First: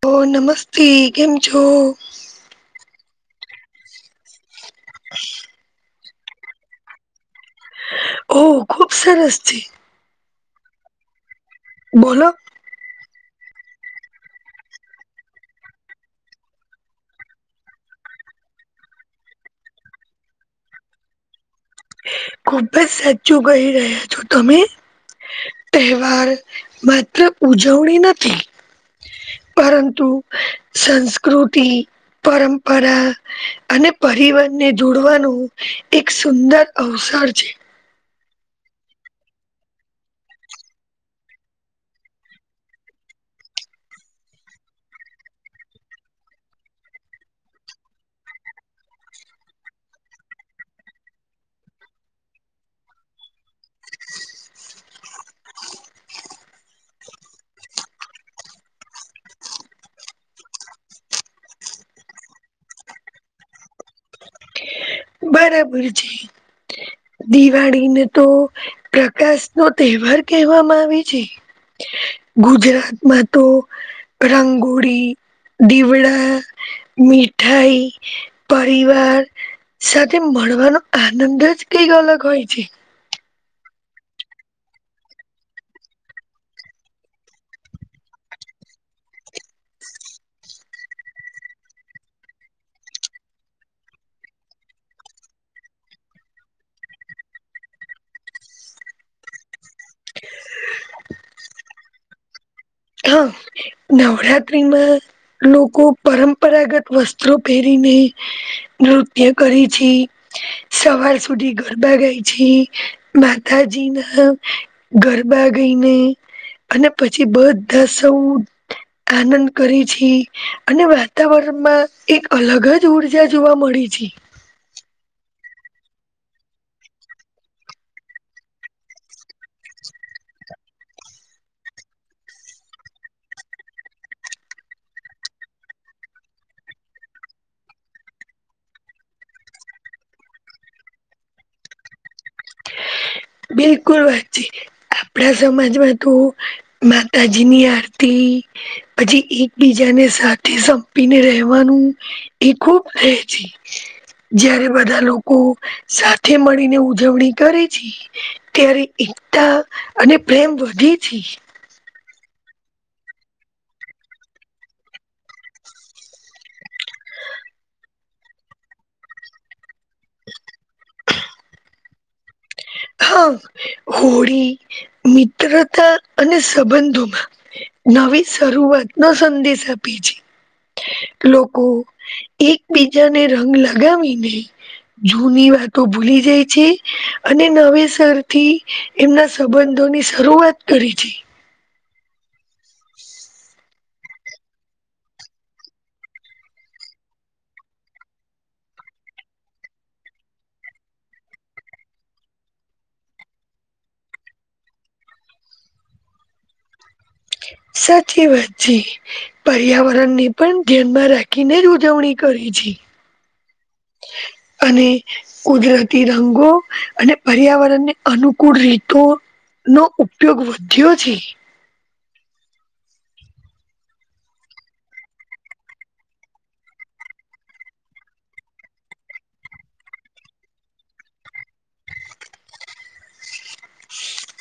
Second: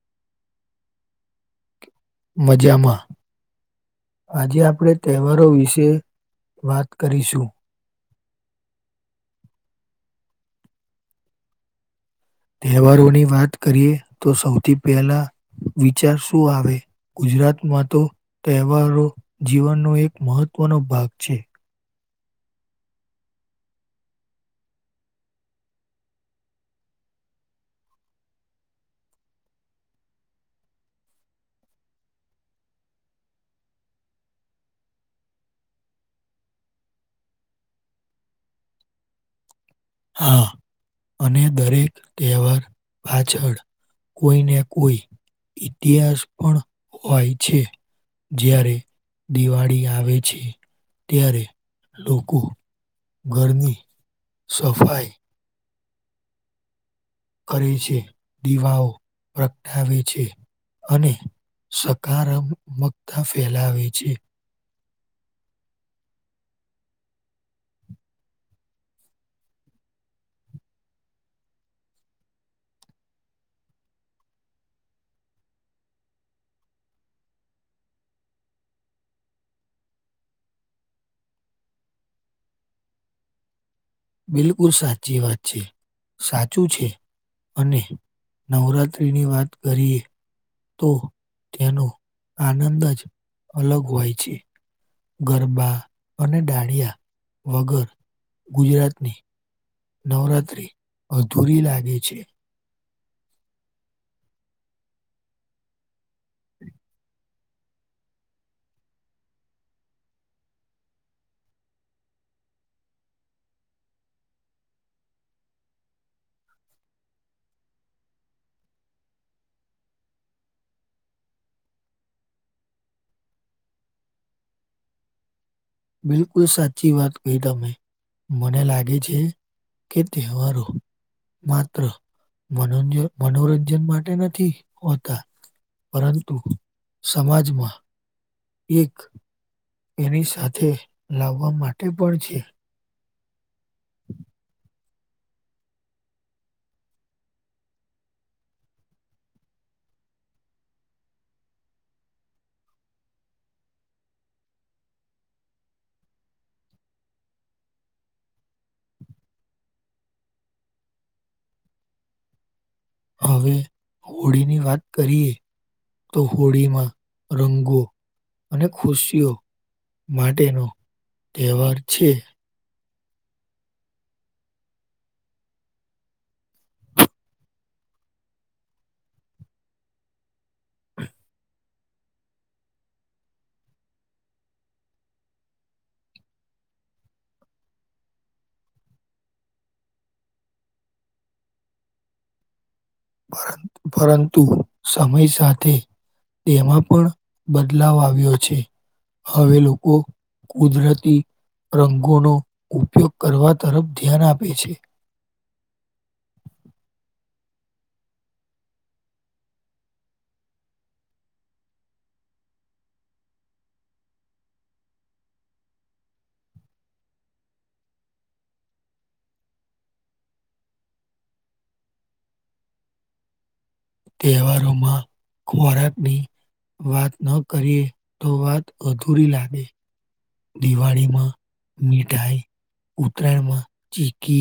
હ નમસ્તી કેમ છો. મજામાં. આજે આપણે તહેવારો વિશે વાત કરીશું. ઓ ખુબ સરસ છે. બોલો તહેવારોની. વાત કરીએ તો સૌથી પહેલા વિચાર શું આવે ગુજરાતમાં તો. તહેવારો જીવનનો એક મહત્વનો ભાગ છે. ખુબ જ સાચું કહી રહ્યા છો તમે. તહેવાર માત્ર ઉજવણી નથી. પરંતુ સંસ્કૃતિ. પરંપરા અને પરિવનને જોડવાનું એક સુંદર. અવસાર છે. હા અને દરેક કહેવાર પાછળ. કોઈને કોઈ ઇતિહાસ પણ હોય છે. જ્યારે દિવાળી આવે છે ત્યારે લોકો. ઘરની સફાઈ. કરે છે દીવાઓ પ્રગટાવે છે. અને સકારાત્મકતા ફેલાવે છે. બરાબર છે. દિવાળીને તો પ્રકાશ નો તહેવાર કહેવામાં આવે છે. ગુજરાતમાં તો રંગોળી દીવડા મીઠાઈ પરિવાર. સાથે મળવાનો આનંદ જ કઈક અલગ હોય છે. બિલકુલ સાચી વાત છે. સાચું છે. અને નવરાત્રીની વાત કરીએ તો તેનો આનંદ જ અલગ હોય છે. ગરબા અને ડાળયા વગર ગુજરાતની નવરાત્ર્રી અધૂરી લાગે છે. હા નવરાત્રીમાં લોકો પરંપરાગત વસ્ત્રો પહેરી ને નૃત્ય કરી છે, સવાર સુધી ગરબા ગાય છે. માતાજી ના ગરબા ગઈને અને પછી બધ દ સૌદ આનંદ કરીછી અને વાતાવરણમાં એક અલગ જ ઉર્જા જોવા મળી છે. [unintelligible] [inaudible] બિલકુલ સાચી વાત કહી તમે મને લાગે છે, કે તહેવારો માત્ર માનન્ય મનોરંજન માટે નથી હોતા. પરંતુ સમાજમાં એક એની સાથે લાવવા માટે પણ છે. બિલકુલ વાત છે, આપડા સમાજમાં તો માતાજી ની આરતી પછી એકબીજાને સાથે સંપીને રહેવાનું એ ખુબ પ્ર [inaudible] જયારે બધા લોકો સાથે મળીને ઉજવણી કરે છે. ત્યારે એકતા અને પ્રેમ વધી છે. હવે હોળીની વાત કરીએ તો હોળીમાં રંગો અને ખુશીઓ માટેનો તહેવાર છે. હા હોળી મિત્રતા અને સંબંધોમા નવી શરૂઆત નો સંદેશ આપે છે. લોકો એકબીજાને રંગ લગાવીને જૂની વાતો ભૂલી જાય છે. અને નવેસરથી એમના સંબંધોની શરૂઆત કરી છે. પરં પરંતુ સમય સાથે એમાં પણ બદલાવ આવ્યો છે. હવે લોકો કુદરતી રંગોનો ઉપયોગ કરવા તરફ ધ્યાન આપે છે. [inaudible] સાચી વાત છે પર્યાવરણ ને પણ ધ્યાનમાં રાખીને ઉજવણી કરીછી. [inaudible] અને કુદરતી રંગો અને પર્યાવરણની અનુકૂળ રીતો નો ઉપયોગ વધ્યો છે. તહેવારોમાં ખોરાકની વાત ન કરીએ તો વાત અધૂરી લાગે દિવાળીમાં મીઠાઈ, ઉતરાયણમાં ચીકી,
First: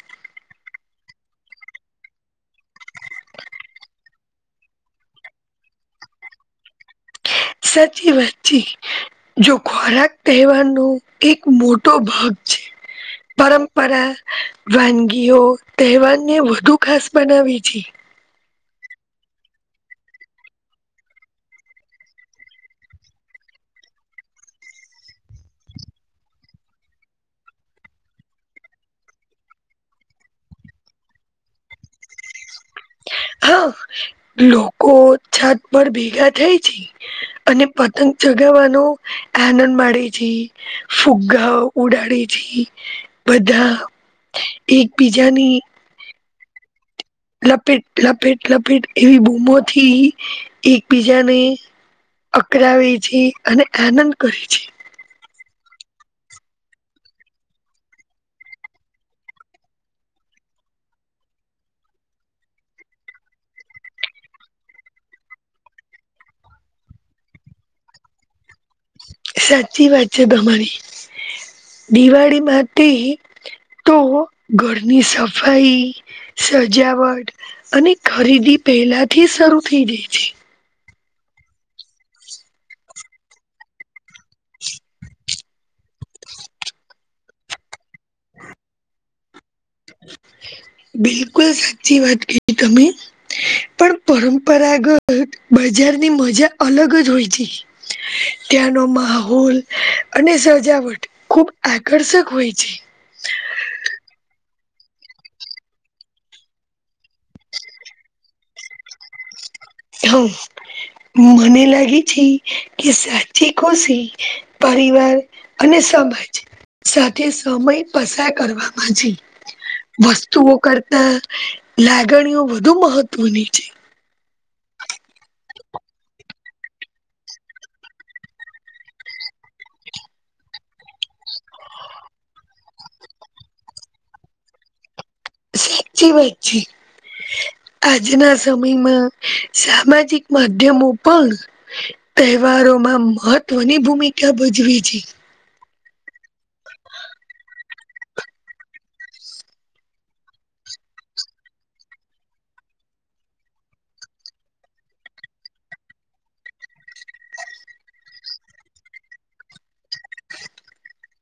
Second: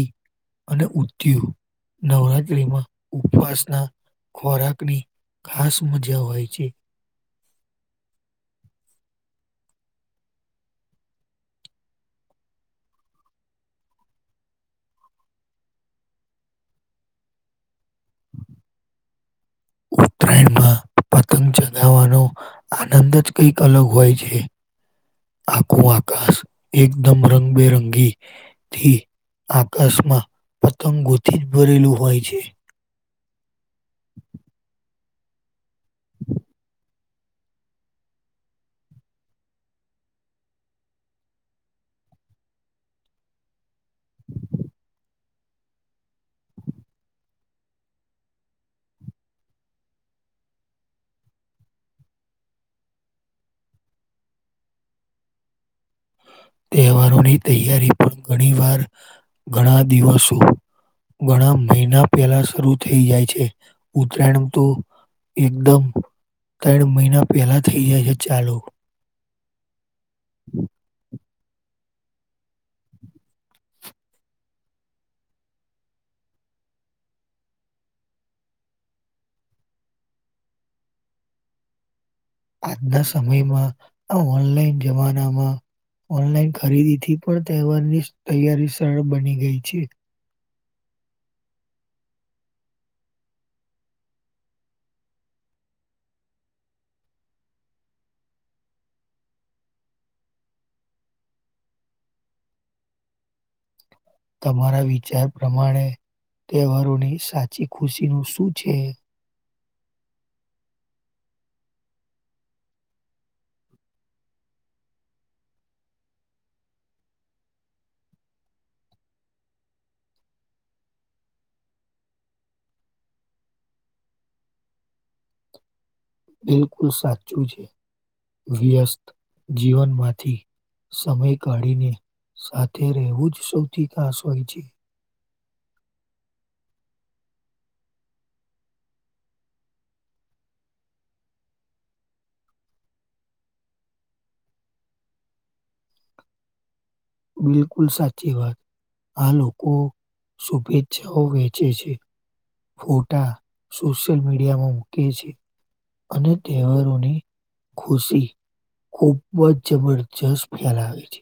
અને ઉંધીયુ નવરાત્રીમાં ઉપવાસના ખોરાકની ખાસ મજા હોય છે. સાચી વાતચી જો ખોરાક તહેવારનો એક મોટો ભાગ છે. પરંપરા વાનગીઓ તહેવારને વધુ ખાસ બનાવી છે. [inaudible] ઉતરાયણમાં પતંગ ચગાવવાનો આનંદ જ કંઈક અલગ હોય છે. આખું આકાશ એકદમ રંગબેરંગી થી આકાશમાં પતંગોથી જ ભરેલું હોય છે. હા લોકો છત પર ભેગા થાય છે. અને પતંગ ચગાવવાનો આનંદ માડે છે ફુગગા ઉડા [unintelligible] બધા એકબીજાની લપેટ લપેટ લપેટ એવી બૂમોથી એકબીજાને અકરાવી છે અને આનંદ કરીછી તહેવારોની તૈયારી પણ ઘણી વાર ઘણા દિવસો ઘણા મહિના પેલા શરૂ થઈ જાય છે ઉતરાયણ તો એકદમ ત્રણ મહિના પહેલા થઇ જાય છે ચાલુ સાચી વાત છે તમારી. દિવાળી માટે તો ઘરની સફાઈ સજાવટ અને ખરીદી પહેલાથી શરૂ થઈ જાય છે આજના સમયમાં આ ઓનલાઈન જમાનામાં ઓનલાઈન ખરીદીથી પણ તહેવારની તૈયારી સરળ બની ગઈ છે બિલકુલ સાચી વાત કીધી તમે પણ પરંપરાગત બજા જારની મજા અલગ જ હોય છે ત્યાનો માહોલ અને ખૂબ આકર્ષક હોય છે. તમારા વિચાર પ્રમાણે તહેવારોની સાચી ખુશીનું શું છે? હ મને લાગે છે કે સાચી કોશી પરિવાર અને સમાજ સાથે સમય પસાર કરવામાં છે. વસ્તુઓ કરતા લાગણીઓ વધુ મહત્વની છે. બિલકુલ સાચું છે વ્યસ્ત જીવનમાંથી સમય કાઢીને સાથે રહેવું જ સૌથી ખાસ હોય છે. સાચી વાત છે. આજના સમયમાં સામાજિક માધ્યમો પણ તહેવારોમાં મહત્વની ભૂમિકા ભજવી છે. બિલકુલ સાચી વાત આ લોકો શુભેચ્છાઓ વેચે છે ફોટા સોશિયલ મીડિયામાં મૂકે છે. અને તહેવારોની ખુશી ખૂબ જ જબરજસ્ત ફેલાવે છે.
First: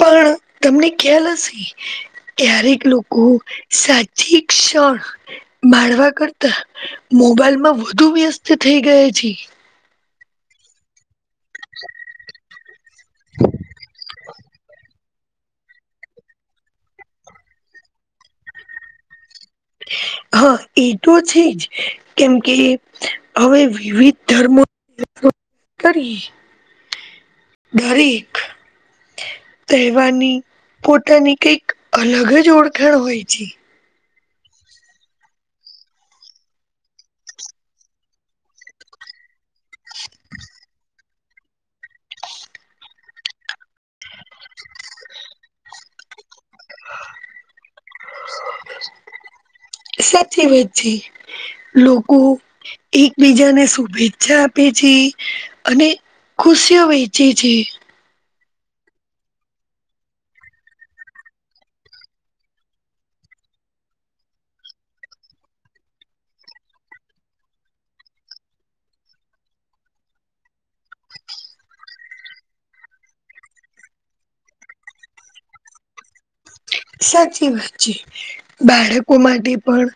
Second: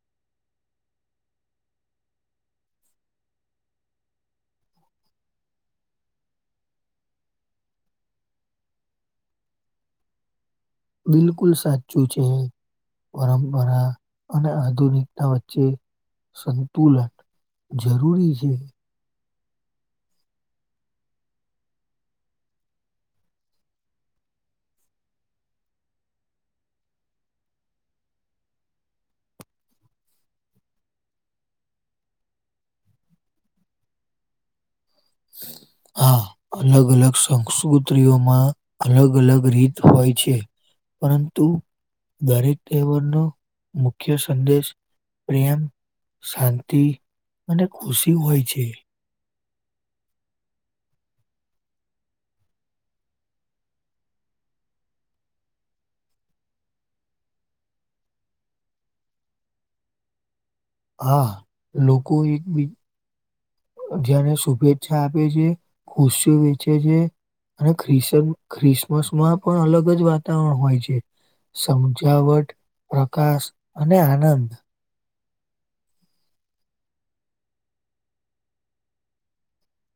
પણ તમને ખ્યાલ હશે ક્યારેક લોકો સાચી ક ણ માણવા કરતા મોબાઈલમાં વધુ વ્યસ્ત થઈ ગયા છે. બિલકુલ સાચું છે પરંપરા અને આધુનિક ના વચ્ચે સંતુલન જરૂરી છે. હા એ તો છે જ કેમકે હવે વિવિધ ધર્મ કરી દરેક તહેવારની પોતાની કઈક અલગ જ ઓળખાણ હોય છે હ હા અલગ અલગ સંસ્કૃતિઓમાં અલગ અલગ રીત હોય છે પરંતુ દરેક તહેવારનો મુખ્ય સંદેશ પ્રેમ શાંતિ અને ખુશી હોય છે. સાચી વાત છે લોકો એકબીજાને શુભેચ્છા આપે છે. અને ખુશીઓ વેચે છે. હા લોકો એક બી જાને શુભેચ્છા આપે છે ખુશઓ વેચે છે. અને ખ્રિસ ખ્રિસમસમાં પણ અલગ જ વાતાવરણ હોય છે. સમજાવટ પ્રકાશ અને આનંદ સાચી વાત છે બાળકો માટે પણ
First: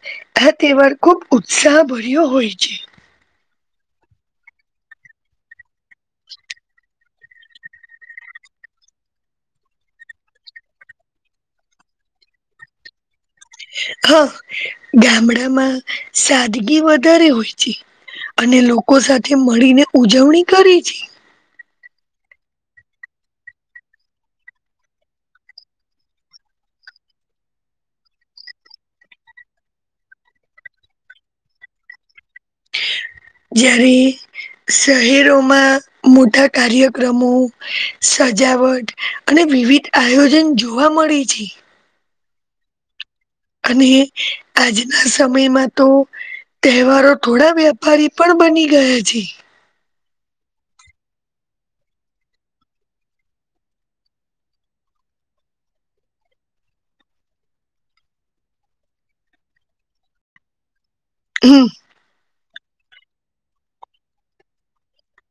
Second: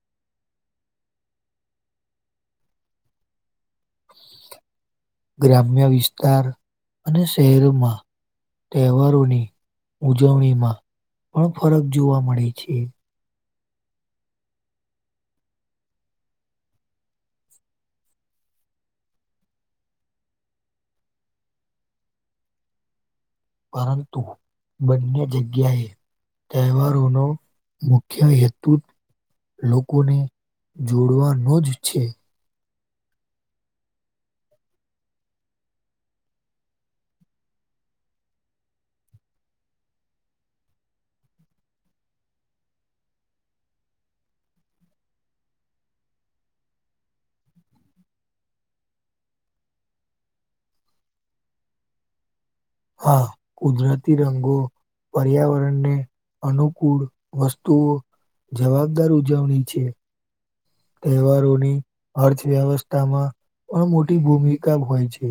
આ તહેવાર ખુબ ઉત્સાહ ભર્યો હોય છે. [inaudible] ગ્રામ્ય વિસ્તાર અને શહેરોમાં તહેવારોની ઉજવણીમાં પણ ફરક જોવા મળે છે. હા ગામડામાં સાદગી વધારે હોય છે. અને લોકો સાથે મળીને ઉજવણી કરી છે. પરંતુ બંને જગ્યાએ તહેવારોનો મુખ્ય હેતુ જ લોકોને જોડવાનો જ છે. જ્યારે શહેરોમાં મોટા કાર્યક્રમો સ- સજાવટ અને વિવિધ આયોજન જોવા મળે છે. અને આજના સમયમાં તો તહેવારો થોડા વ્યાપારી પણ બની ગયા છે. હા કુદરતી રંગો પર્યાવરણને અનુકૂળ વસ્તુઓ જવાબદાર ઉજવણી છે. હમ તહેવારોની અર્થવ્યવસ્થામાં પણ મોટી ભૂમિકા હોય છે.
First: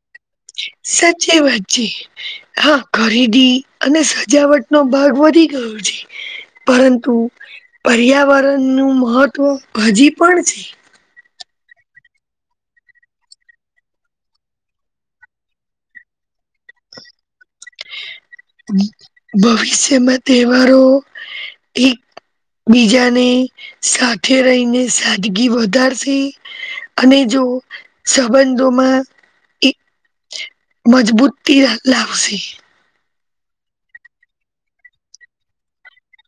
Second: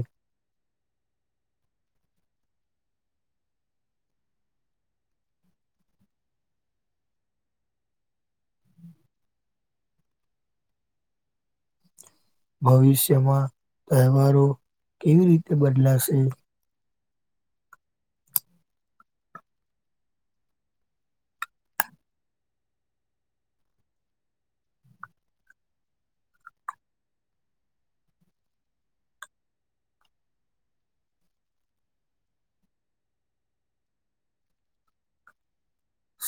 સાચી વાત છે, હા ખરીદી અને સજાવટ નો ભાગ વધી ગ- યો છે. પરંતુ પર્યાવરણ નું મહત્વ હજી પણ છે. ભવિષ્યમાં તહેવારો કેવી રીતે બદલાશે? ભ ભવિષ્યમાં તહેવારો એક બીજાને સાથે રહીને સાદગી વધારશે. અને જો સંબંધોમાં એક મજબૂતી લ લાવશે.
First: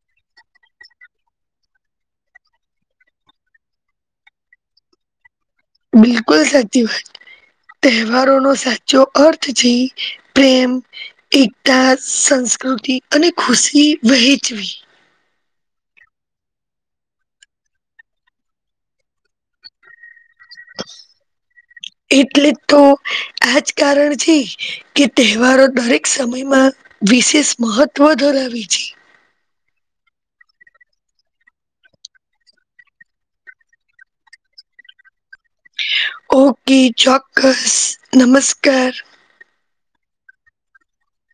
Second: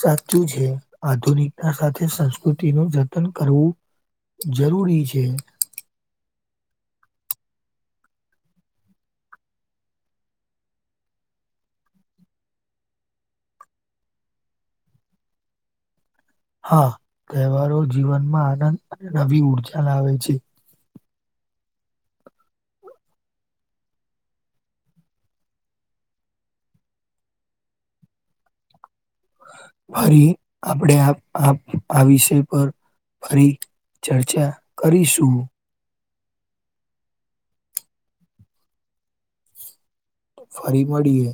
સાચું છે આધુનિકતા સાથે સંસ્કૃતિનું જતન કરવું. જરૂરી છે. કુલ સાચી વાત તહેવારોનો સાચો અર્થ છે પ્રેમ એકતા સંસ- કૃતિ અને ખુશી વહેચવી. હા તહેવારો જીવનમાં આનંદ, નવી ઉર્જા લાવે છે. [inaudible] એટલે જ તો આજ કારણ છે કે તહેવારો દરેક સમયમાં વિશેષ મહત્ત્વ ધરાવે છે. ફરી આપણે આ આ આ વિષય પર ફરી ચર્ચા કરીશું. ઓકે, ચોક્કસ નમસ્કાર. ફરી મળીએે.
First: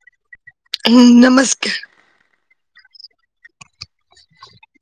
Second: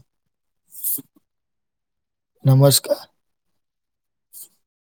હું નમસ્કાર નમસ્કાર [unintelligible]